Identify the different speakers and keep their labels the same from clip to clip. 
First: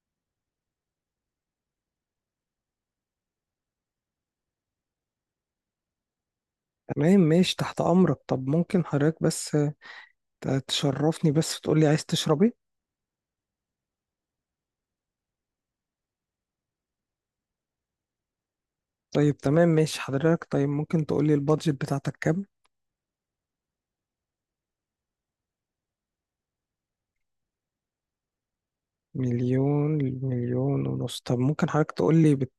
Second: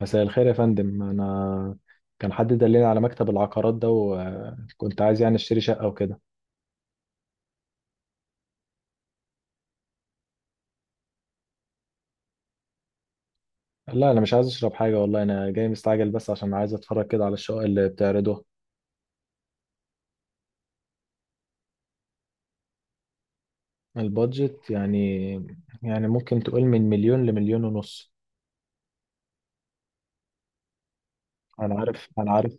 Speaker 1: مساء الخير يا فندم. انا كان حد دلني على مكتب العقارات ده، وكنت عايز يعني اشتري شقه وكده.
Speaker 2: تمام، ماشي، تحت أمرك. طب ممكن حضرتك بس تشرفني، بس وتقولي عايز تشرب ايه؟
Speaker 1: لا انا مش عايز اشرب حاجه والله، انا جاي مستعجل بس عشان عايز اتفرج كده على الشقق اللي بتعرضوها.
Speaker 2: طيب، تمام، ماشي حضرتك. طيب ممكن تقولي البادجت بتاعتك كام؟
Speaker 1: البادجت يعني؟ يعني ممكن تقول من مليون لمليون ونص.
Speaker 2: مليون مليون ونص. طب ممكن
Speaker 1: انا
Speaker 2: حضرتك
Speaker 1: عارف انا
Speaker 2: تقولي
Speaker 1: عارف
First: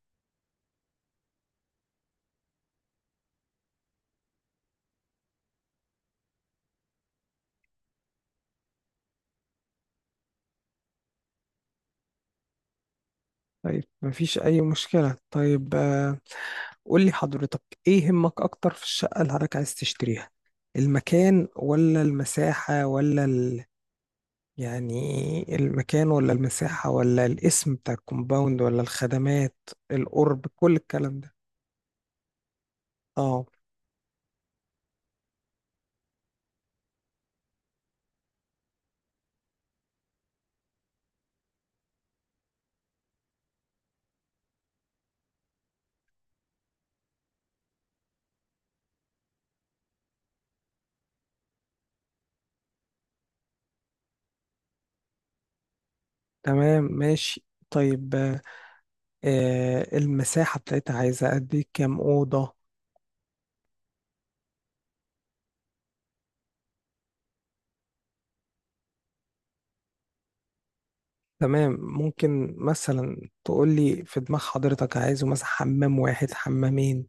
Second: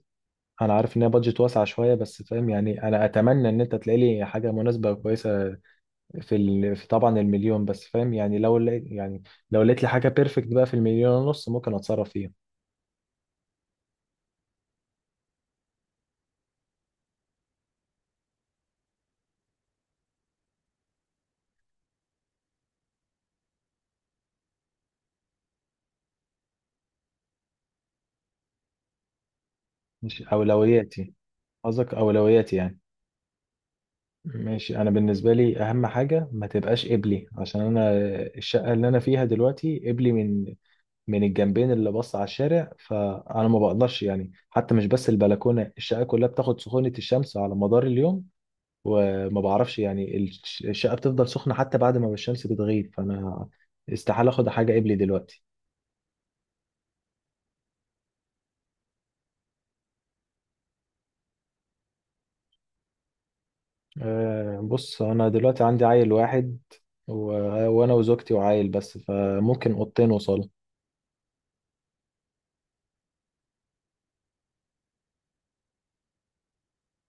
Speaker 1: انا عارف ان هي بادجت واسعه شويه، بس فاهم يعني، انا اتمنى ان انت تلاقي لي حاجه مناسبه وكويسه في ال... في طبعا المليون، بس فاهم يعني لو لقيت يعني لو لقيت لي حاجه بيرفكت بقى في المليون ونص ممكن اتصرف فيها.
Speaker 2: طيب، مفيش أي مشكلة. طيب قولي حضرتك، ايه يهمك أكتر في الشقة اللي حضرتك عايز تشتريها؟ المكان ولا المساحة ولا يعني المكان ولا المساحة ولا الاسم بتاع الكومباوند ولا الخدمات،
Speaker 1: مش
Speaker 2: القرب، كل
Speaker 1: اولوياتي،
Speaker 2: الكلام ده.
Speaker 1: قصدك أولوياتي يعني؟
Speaker 2: اه،
Speaker 1: ماشي. أنا بالنسبة لي أهم حاجة ما تبقاش قبلي، عشان أنا الشقة اللي أنا فيها دلوقتي قبلي، من الجنبين اللي بص على الشارع، فأنا ما بقدرش يعني، حتى مش بس البلكونة الشقة كلها بتاخد سخونة الشمس على مدار اليوم، وما بعرفش يعني الشقة بتفضل سخنة حتى بعد ما الشمس بتغيب، فأنا استحالة أخد حاجة قبلي دلوقتي.
Speaker 2: تمام ماشي. طيب المساحة بتاعتها عايزة قد ايه؟ كام أوضة؟
Speaker 1: أه بص، أنا دلوقتي عندي عيل واحد و... وأنا وزوجتي وعيل بس، فممكن أوضتين وصالة.
Speaker 2: تمام. ممكن مثلا تقولي في دماغ حضرتك عايزه مثلا حمام واحد، حمامين؟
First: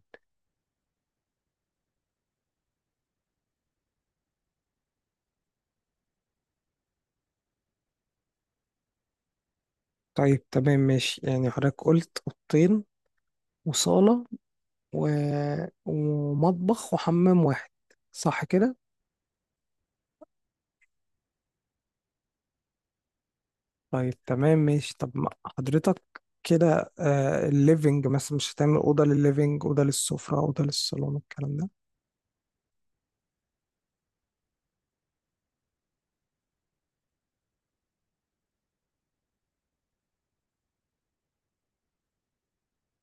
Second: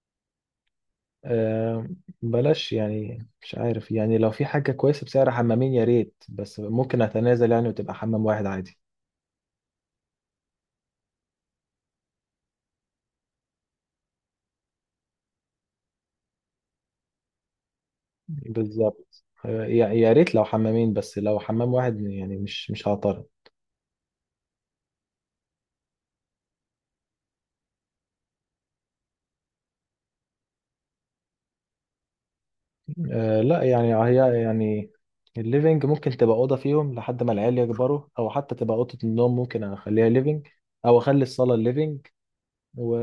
Speaker 1: آه، بلاش يعني، مش عارف يعني، لو في حاجة كويسة بسعر حمامين يا ريت، بس ممكن أتنازل يعني وتبقى حمام واحد عادي.
Speaker 2: طيب، تمام، ماشي، يعني حضرتك قلت أوضتين وصالة و... ومطبخ وحمام واحد، صح كده؟
Speaker 1: بالظبط يا ريت لو حمامين، بس لو حمام واحد يعني مش هعترض.
Speaker 2: طيب تمام ماشي. طب ما حضرتك كده الليفينج مثلا، مش هتعمل أوضة للليفينج، أوضة للسفرة، أوضة للصالون، الكلام ده؟
Speaker 1: لا يعني هي يعني الليفينج ممكن تبقى أوضة فيهم لحد ما العيال يكبروا، أو حتى تبقى أوضة النوم ممكن أخليها ليفينج، أو أخلي الصالة ليفينج و...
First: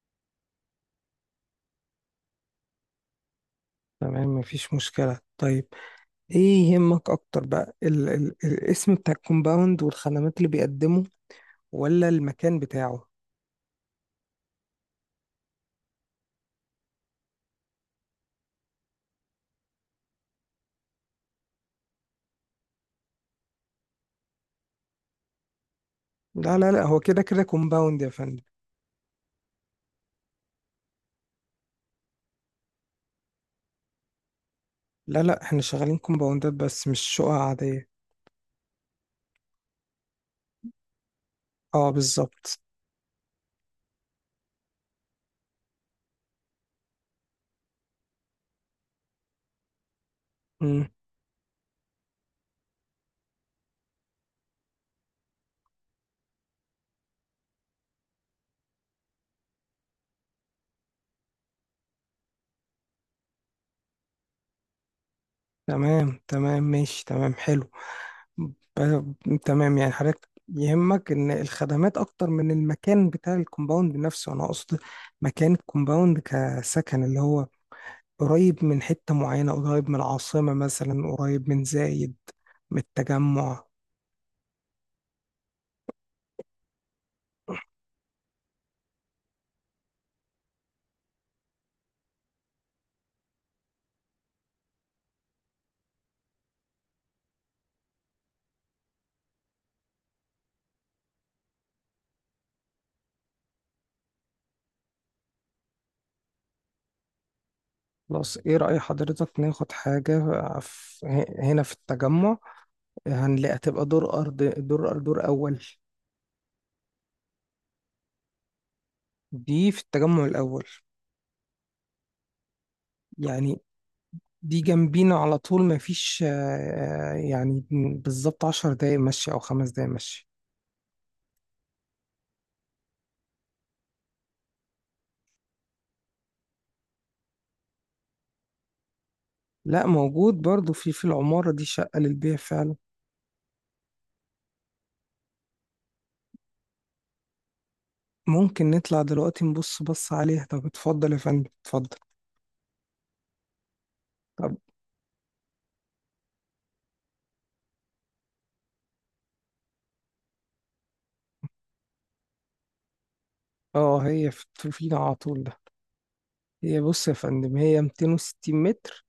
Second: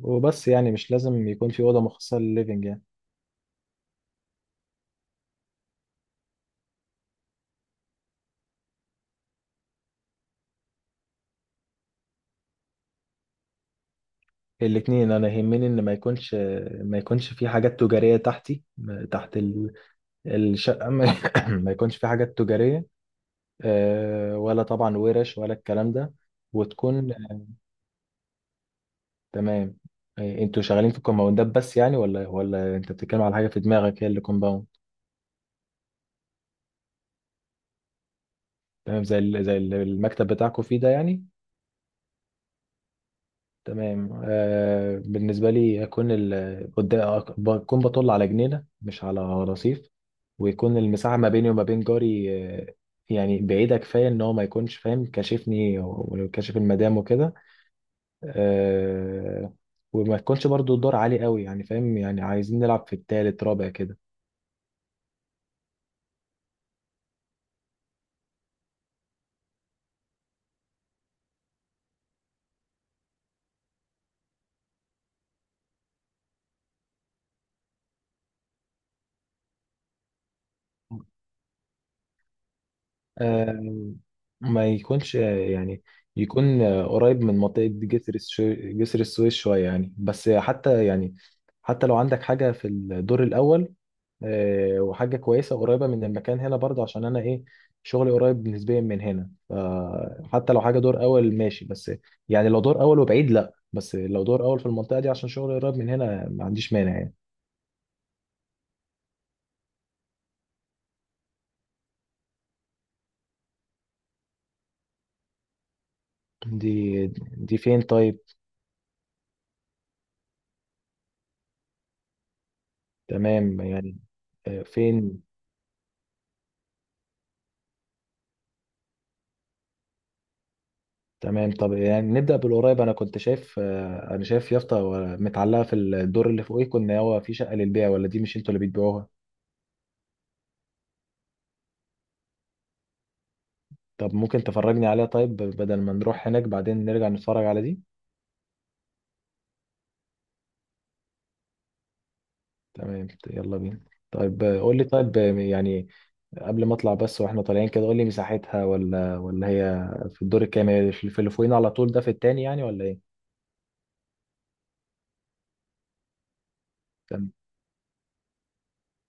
Speaker 1: وبس. يعني مش لازم يكون في أوضة مخصصة للليفينج يعني.
Speaker 2: تمام، مفيش مشكلة. طيب ايه يهمك اكتر بقى، ال الاسم بتاع الكومباوند والخدمات اللي بيقدمه، ولا المكان بتاعه؟
Speaker 1: الاتنين، انا يهمني ان ما يكونش، ما يكونش في حاجات تجارية تحتي، تحت ال- الشقة ما ما يكونش في حاجات تجارية، ولا طبعا ورش ولا الكلام ده.
Speaker 2: لا لا لا، هو
Speaker 1: وتكون
Speaker 2: كده كده كومباوند يا فندم.
Speaker 1: تمام. انتوا شغالين في الكومباوندات بس يعني، ولا انت بتتكلم على حاجة في دماغك هي اللي كومباوند؟
Speaker 2: لا لا، احنا شغالين كومباوندات بس، مش شقق عادية.
Speaker 1: تمام، زي ال- زي ال- المكتب بتاعكم فيه ده يعني.
Speaker 2: اه، بالظبط.
Speaker 1: تمام. بالنسبة لي هكون ال- قدام- بكون بطل على جنينة مش على رصيف، ويكون
Speaker 2: مم.
Speaker 1: المساحة ما بيني وما بين جاري آه، يعني بعيدة كفاية إن هو ما يكونش فاهم كاشفني وكاشف المدام وكده. آه، وما تكونش برضو الدور عالي قوي يعني، فاهم يعني عايزين نلعب في التالت رابع كده.
Speaker 2: تمام تمام ماشي، تمام، حلو. تمام. يعني حضرتك يهمك ان الخدمات اكتر من المكان بتاع الكومباوند نفسه، انا اقصد مكان الكومباوند كسكن، اللي هو قريب من حتة معينة، قريب من العاصمة مثلا، قريب من زايد، من التجمع.
Speaker 1: آه، ما يكونش يكون قريب من منطقة جسر السويس شوية يعني، بس حتى يعني حتى لو عندك حاجة في الدور الأول وحاجة كويسة قريبة من المكان هنا برضه، عشان أنا إيه، شغلي قريب نسبيا من هنا، فحتى لو حاجة دور أول ماشي. بس يعني لو دور أول وبعيد لأ، بس لو دور أول في المنطقة دي عشان شغلي قريب من هنا ما عنديش مانع يعني.
Speaker 2: خلاص، ايه رأي حضرتك ناخد حاجة في هنا في التجمع؟ هنلاقي، هتبقى دور أرض، دور أول.
Speaker 1: دي دي فين طيب؟
Speaker 2: دي في التجمع الأول. يعني
Speaker 1: تمام يعني.
Speaker 2: دي جنبينا
Speaker 1: فين؟
Speaker 2: على طول، مفيش يعني بالظبط 10 دقايق مشي أو 5 دقايق مشي.
Speaker 1: تمام. طب يعني نبدأ بالقريب. أنا كنت شايف أنا شايف يافطة و- متعلقة في الدور اللي فوقيه كنا، هو في شقة للبيع، ولا دي مش أنتوا اللي بتبيعوها؟
Speaker 2: لا، موجود برضو في العمارة دي شقة للبيع فعلا.
Speaker 1: طب ممكن تفرجني عليها طيب، بدل ما نروح هناك بعدين نرجع نتفرج على دي.
Speaker 2: ممكن نطلع دلوقتي بص عليها. طب اتفضل يا فندم، اتفضل.
Speaker 1: تمام يلا بينا. طيب
Speaker 2: طب
Speaker 1: قول لي، طيب قبل ما اطلع بس واحنا طالعين كده قول لي مساحتها، ولا ولا هي في الدور الكام؟ هي في في اللي فوقينا على طول ده في التاني يعني ولا ايه؟
Speaker 2: اه، هي في الفيل على طول ده. بص يا
Speaker 1: تمام.
Speaker 2: فندم، هي 260 متر.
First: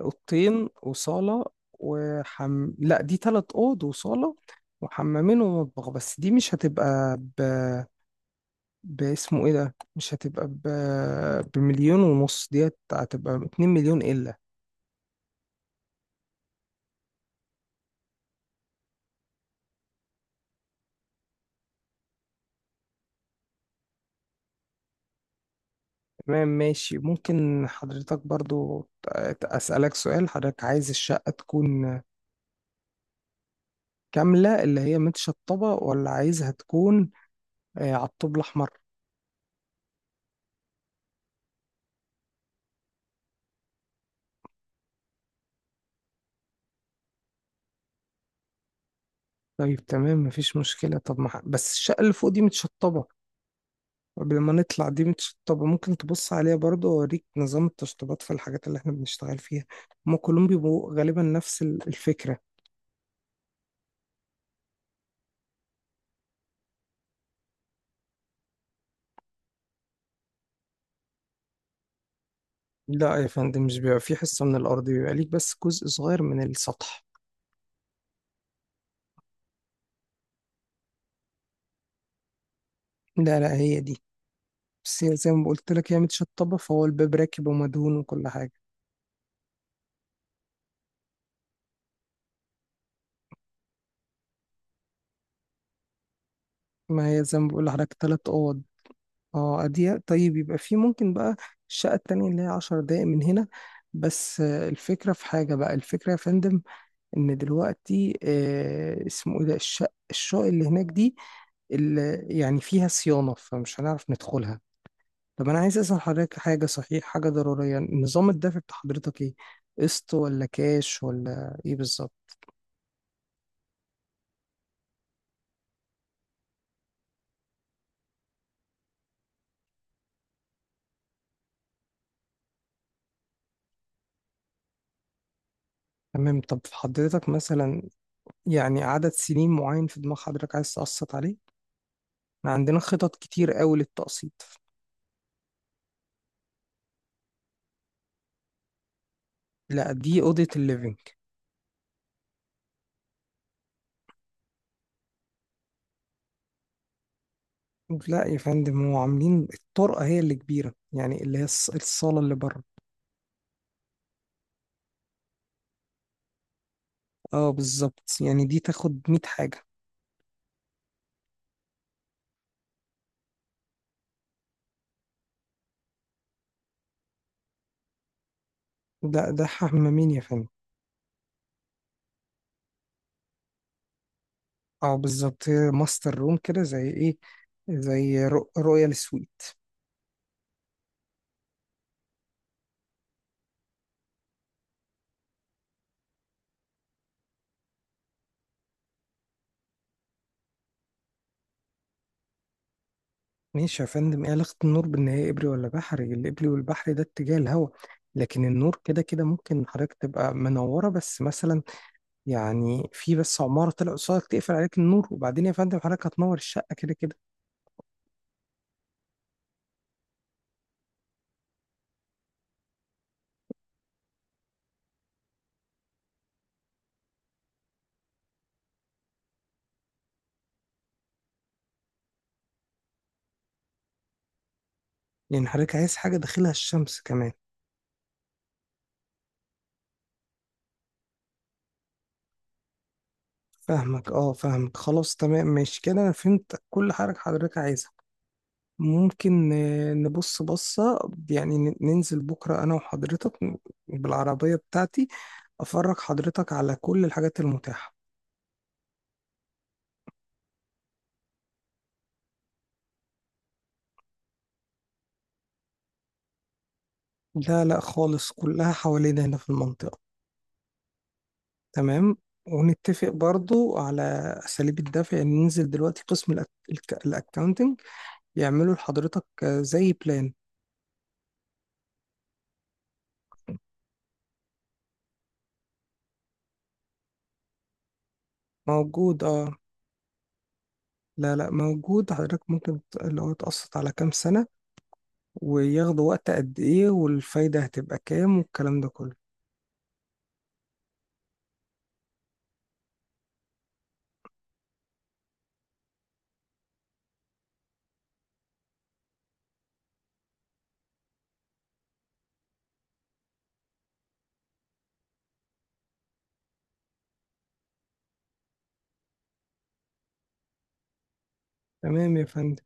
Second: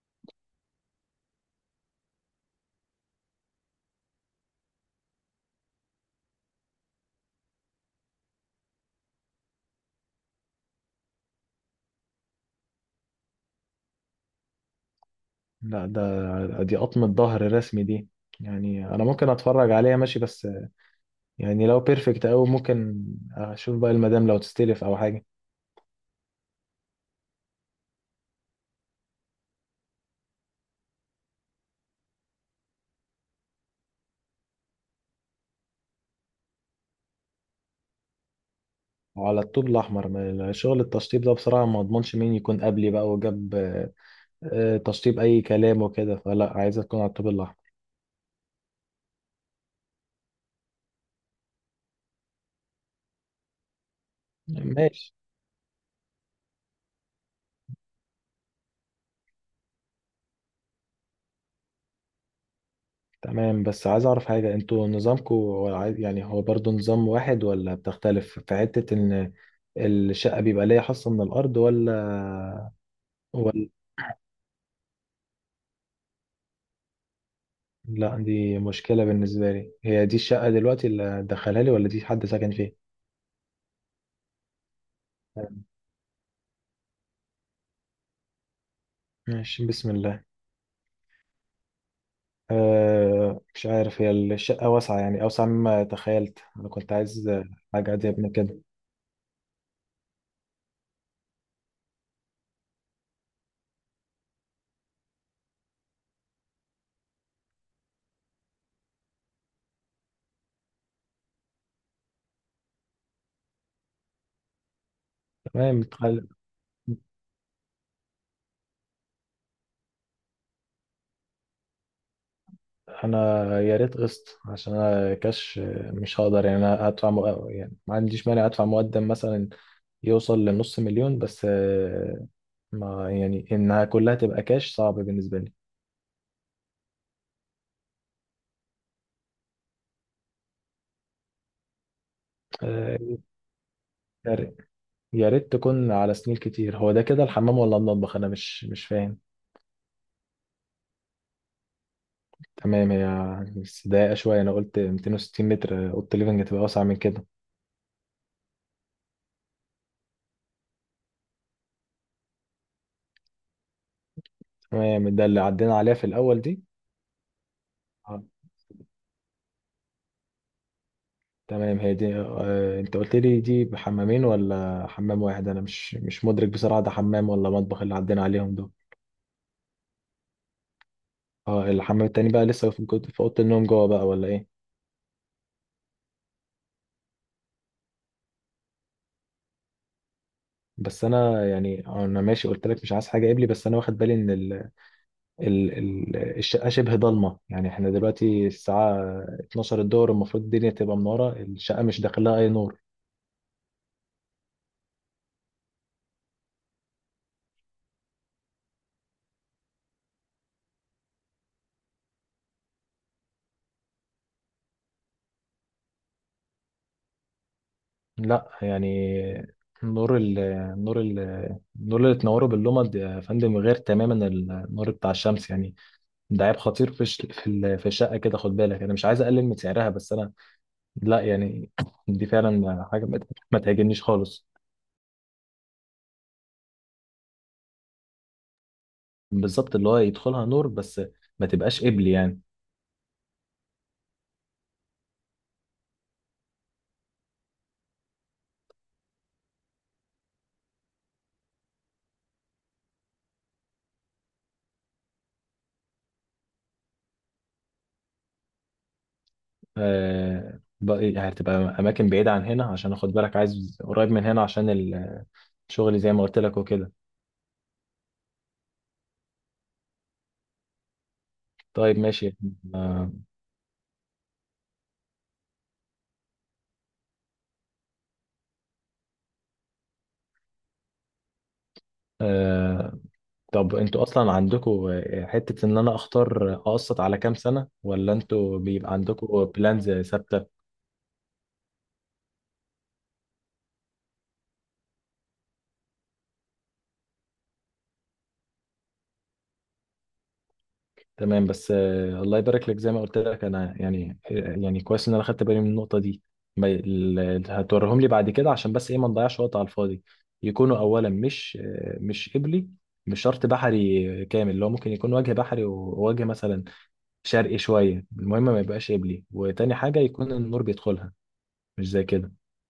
Speaker 2: اوضتين وصالة لا، دي تلات اوض وصالة وحمامين ومطبخ. بس دي مش هتبقى باسمه ايه ده، مش هتبقى بمليون ونص، دي هتبقى 2 مليون الا.
Speaker 1: لا ده دي قطمة ظهر رسمي دي. يعني انا ممكن اتفرج عليها ماشي، بس يعني لو بيرفكت قوي ممكن اشوف بقى المدام لو تستلف او حاجة.
Speaker 2: تمام، ماشي. ممكن حضرتك برضو اسألك سؤال؟ حضرتك عايز الشقة تكون كاملة، اللي هي متشطبة، ولا عايزها تكون على الطوب الأحمر؟
Speaker 1: وعلى الطوب الاحمر، ما- شغل التشطيب ده بصراحة ما اضمنش مين يكون قبلي بقى وجاب تشطيب اي كلام وكده، فلا، عايزة تكون على الطوب الاحمر.
Speaker 2: طيب، تمام، مفيش مشكلة. طب ما بس الشقة اللي فوق دي متشطبة، قبل ما نطلع، دي
Speaker 1: ماشي.
Speaker 2: متشطبة، ممكن تبص عليها برضه، وأوريك نظام التشطيبات في الحاجات اللي احنا بنشتغل فيها. هما كلهم بيبقوا غالبا نفس الفكرة.
Speaker 1: تمام بس عايز اعرف حاجة، انتوا نظامكم هو عاي- يعني هو برضو نظام واحد ولا بتختلف في حتة ان الشقة بيبقى ليا حصة من الارض ولا؟
Speaker 2: لا يا فندم،
Speaker 1: ولا.
Speaker 2: مش بيبقى في حصة من الأرض، بيبقى ليك بس جزء صغير من السطح.
Speaker 1: لا دي مشكلة بالنسبة لي. هي دي الشقة دلوقتي اللي دخلها لي، ولا دي حد ساكن فيها؟
Speaker 2: لا لا، هي دي. بس هي زي ما قلت لك هي متشطبة، فهو الباب راكب ومدهون وكل حاجة.
Speaker 1: ماشي، بسم الله. أه مش عارف، هي الشقة واسعة يعني، أوسع مما تخيلت. أنا كنت
Speaker 2: ما هي
Speaker 1: عايز
Speaker 2: زي ما بقول
Speaker 1: حاجة
Speaker 2: لحضرتك،
Speaker 1: أضيق
Speaker 2: تلات
Speaker 1: من كده.
Speaker 2: أوض. اه، أضيق. طيب يبقى في ممكن بقى، الشقة التانية اللي هي 10 دقايق من هنا، بس الفكرة، في حاجة بقى، الفكرة يا فندم، إن دلوقتي اسمه إيه ده، الشقق اللي هناك دي، اللي يعني فيها صيانة، فمش هنعرف ندخلها. طب أنا عايز
Speaker 1: تمام.
Speaker 2: أسأل حضرتك حاجة، صحيح، حاجة ضرورية. نظام الدفع بتاع حضرتك إيه؟ قسط ولا كاش ولا إيه بالظبط؟
Speaker 1: انا يا ريت قسط، عشان انا كاش مش هقدر. يعني انا ادفع مق... يعني ما عنديش مانع ادفع مقدم مثلا يوصل لنص مليون، بس ما يعني انها كلها تبقى كاش صعب بالنسبه لي.
Speaker 2: تمام. طب حضرتك مثلا، يعني، عدد سنين معين في دماغ حضرتك عايز تقسط عليه؟ إحنا عندنا خطط
Speaker 1: آه،
Speaker 2: كتير قوي
Speaker 1: يا
Speaker 2: للتقسيط.
Speaker 1: ريت، يا ريت تكون على سنين كتير. هو ده كده الحمام ولا المطبخ؟ انا مش فاهم.
Speaker 2: لا، دي اوضه الليفينج.
Speaker 1: تمام هي، بس ضايقه شويه. انا قلت 260 متر، اوضه الليفنج هتبقى اوسع من كده.
Speaker 2: لا يا فندم، هو عاملين الطرقه هي اللي كبيره، يعني اللي هي الصاله اللي بره.
Speaker 1: تمام، ده اللي عدينا عليها في الاول دي؟
Speaker 2: اه بالظبط،
Speaker 1: آه.
Speaker 2: يعني دي تاخد 100 حاجه.
Speaker 1: تمام. هي دي انت قلت لي دي بحمامين ولا حمام واحد؟ انا مش مش مدرك بصراحة ده حمام ولا مطبخ اللي عدينا عليهم دول.
Speaker 2: ده حمامين يا فندم.
Speaker 1: اه، الحمام التاني بقى لسه في جوه- في اوضة النوم جوه بقى ولا ايه؟
Speaker 2: اه بالظبط، هي ماستر روم كده، زي ايه، زي رويال سويت.
Speaker 1: بس انا يعني، انا ماشي قلت لك مش عايز حاجة قبلي، بس انا واخد بالي ان الشقة شبه ضلمة يعني. احنا دلوقتي الساعة 12 الظهر، المفروض الدنيا تبقى منارة، الشقة مش داخلها اي نور.
Speaker 2: ماشي يا فندم، ايه علاقه النور بان هي ابري ولا بحري؟ الابري والبحري ده اتجاه الهواء، لكن النور كده كده. ممكن حضرتك تبقى منوره بس، مثلا يعني في بس عماره طلع قصادك تقفل عليك النور، وبعدين يا فندم، حضرتك هتنور الشقه كده كده.
Speaker 1: لا يعني نور ال نور ال النور اللي تنوره باللمض يا فندم غير تماما النور بتاع الشمس يعني. ده عيب خطير في في الشقه كده. خد بالك انا مش عايز اقلل من سعرها، بس انا، لا يعني، دي فعلا حاجه ما تعجبنيش خالص.
Speaker 2: لأن حضرتك عايز حاجة داخلها الشمس كمان.
Speaker 1: بالظبط، اللي هو يدخلها نور بس ما تبقاش قبل يعني.
Speaker 2: فاهمك، اه، فاهمك، خلاص، تمام، ماشي كده، أنا فهمت كل حاجة حضرتك عايزها. ممكن نبص بصة، يعني ننزل بكرة أنا وحضرتك بالعربية بتاعتي، أفرج حضرتك على كل الحاجات المتاحة.
Speaker 1: آه بقى- يعني هتبقى اماكن بعيده عن هنا؟ عشان اخد بالك عايز قريب من هنا عشان الشغل زي ما قلت لك وكده.
Speaker 2: لا لا خالص، كلها حوالينا هنا في المنطقة.
Speaker 1: طيب
Speaker 2: تمام،
Speaker 1: ماشي. آه.
Speaker 2: ونتفق برضو على أساليب الدفع، يعني ننزل دلوقتي قسم الأكاونتنج يعملوا لحضرتك زي بلان.
Speaker 1: آه، طب انتوا اصلا عندكم حتة ان انا اختار اقسط على كام سنة، ولا انتوا بيبقى
Speaker 2: موجود،
Speaker 1: عندكم
Speaker 2: اه.
Speaker 1: بلانز ثابتة؟
Speaker 2: لا لا، موجود حضرتك، ممكن اللي هو تقسط على كام سنة، وياخدوا وقت قد ايه، والفايدة هتبقى كام، والكلام ده كله.
Speaker 1: تمام. بس الله يبارك لك، زي ما قلت لك انا يعني كويس ان انا خدت بالي من النقطة دي. ما- ال- هتوريهم لي بعد كده، عشان بس ايه ما نضيعش وقت على الفاضي. يكونوا اولا مش مش قبلي. مش شرط بحري كامل، اللي هو ممكن يكون وجه بحري ووجه مثلا شرقي شوية، المهم ما يبقاش قبلي. وتاني حاجة يكون النور بيدخلها، مش زي
Speaker 2: تمام يا
Speaker 1: كده.
Speaker 2: فندم،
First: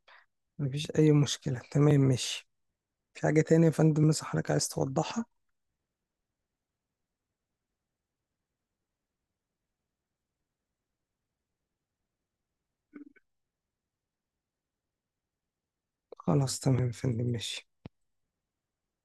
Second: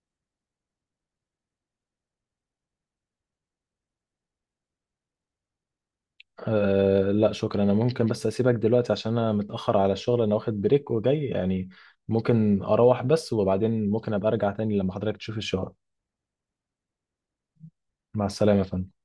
Speaker 2: مفيش أي مشكلة، تمام ماشي. في حاجة تانية يا فندم مثلا حضرتك عايز توضحها؟
Speaker 1: أه لا شكرا، انا ممكن بس اسيبك دلوقتي عشان انا متأخر على الشغل، انا واخد بريك وجاي يعني. ممكن اروح بس، وبعدين ممكن ابقى ارجع تاني لما حضرتك تشوف الشغل.
Speaker 2: خلاص تمام يا فندم، ماشي.
Speaker 1: مع السلامة يا فندم.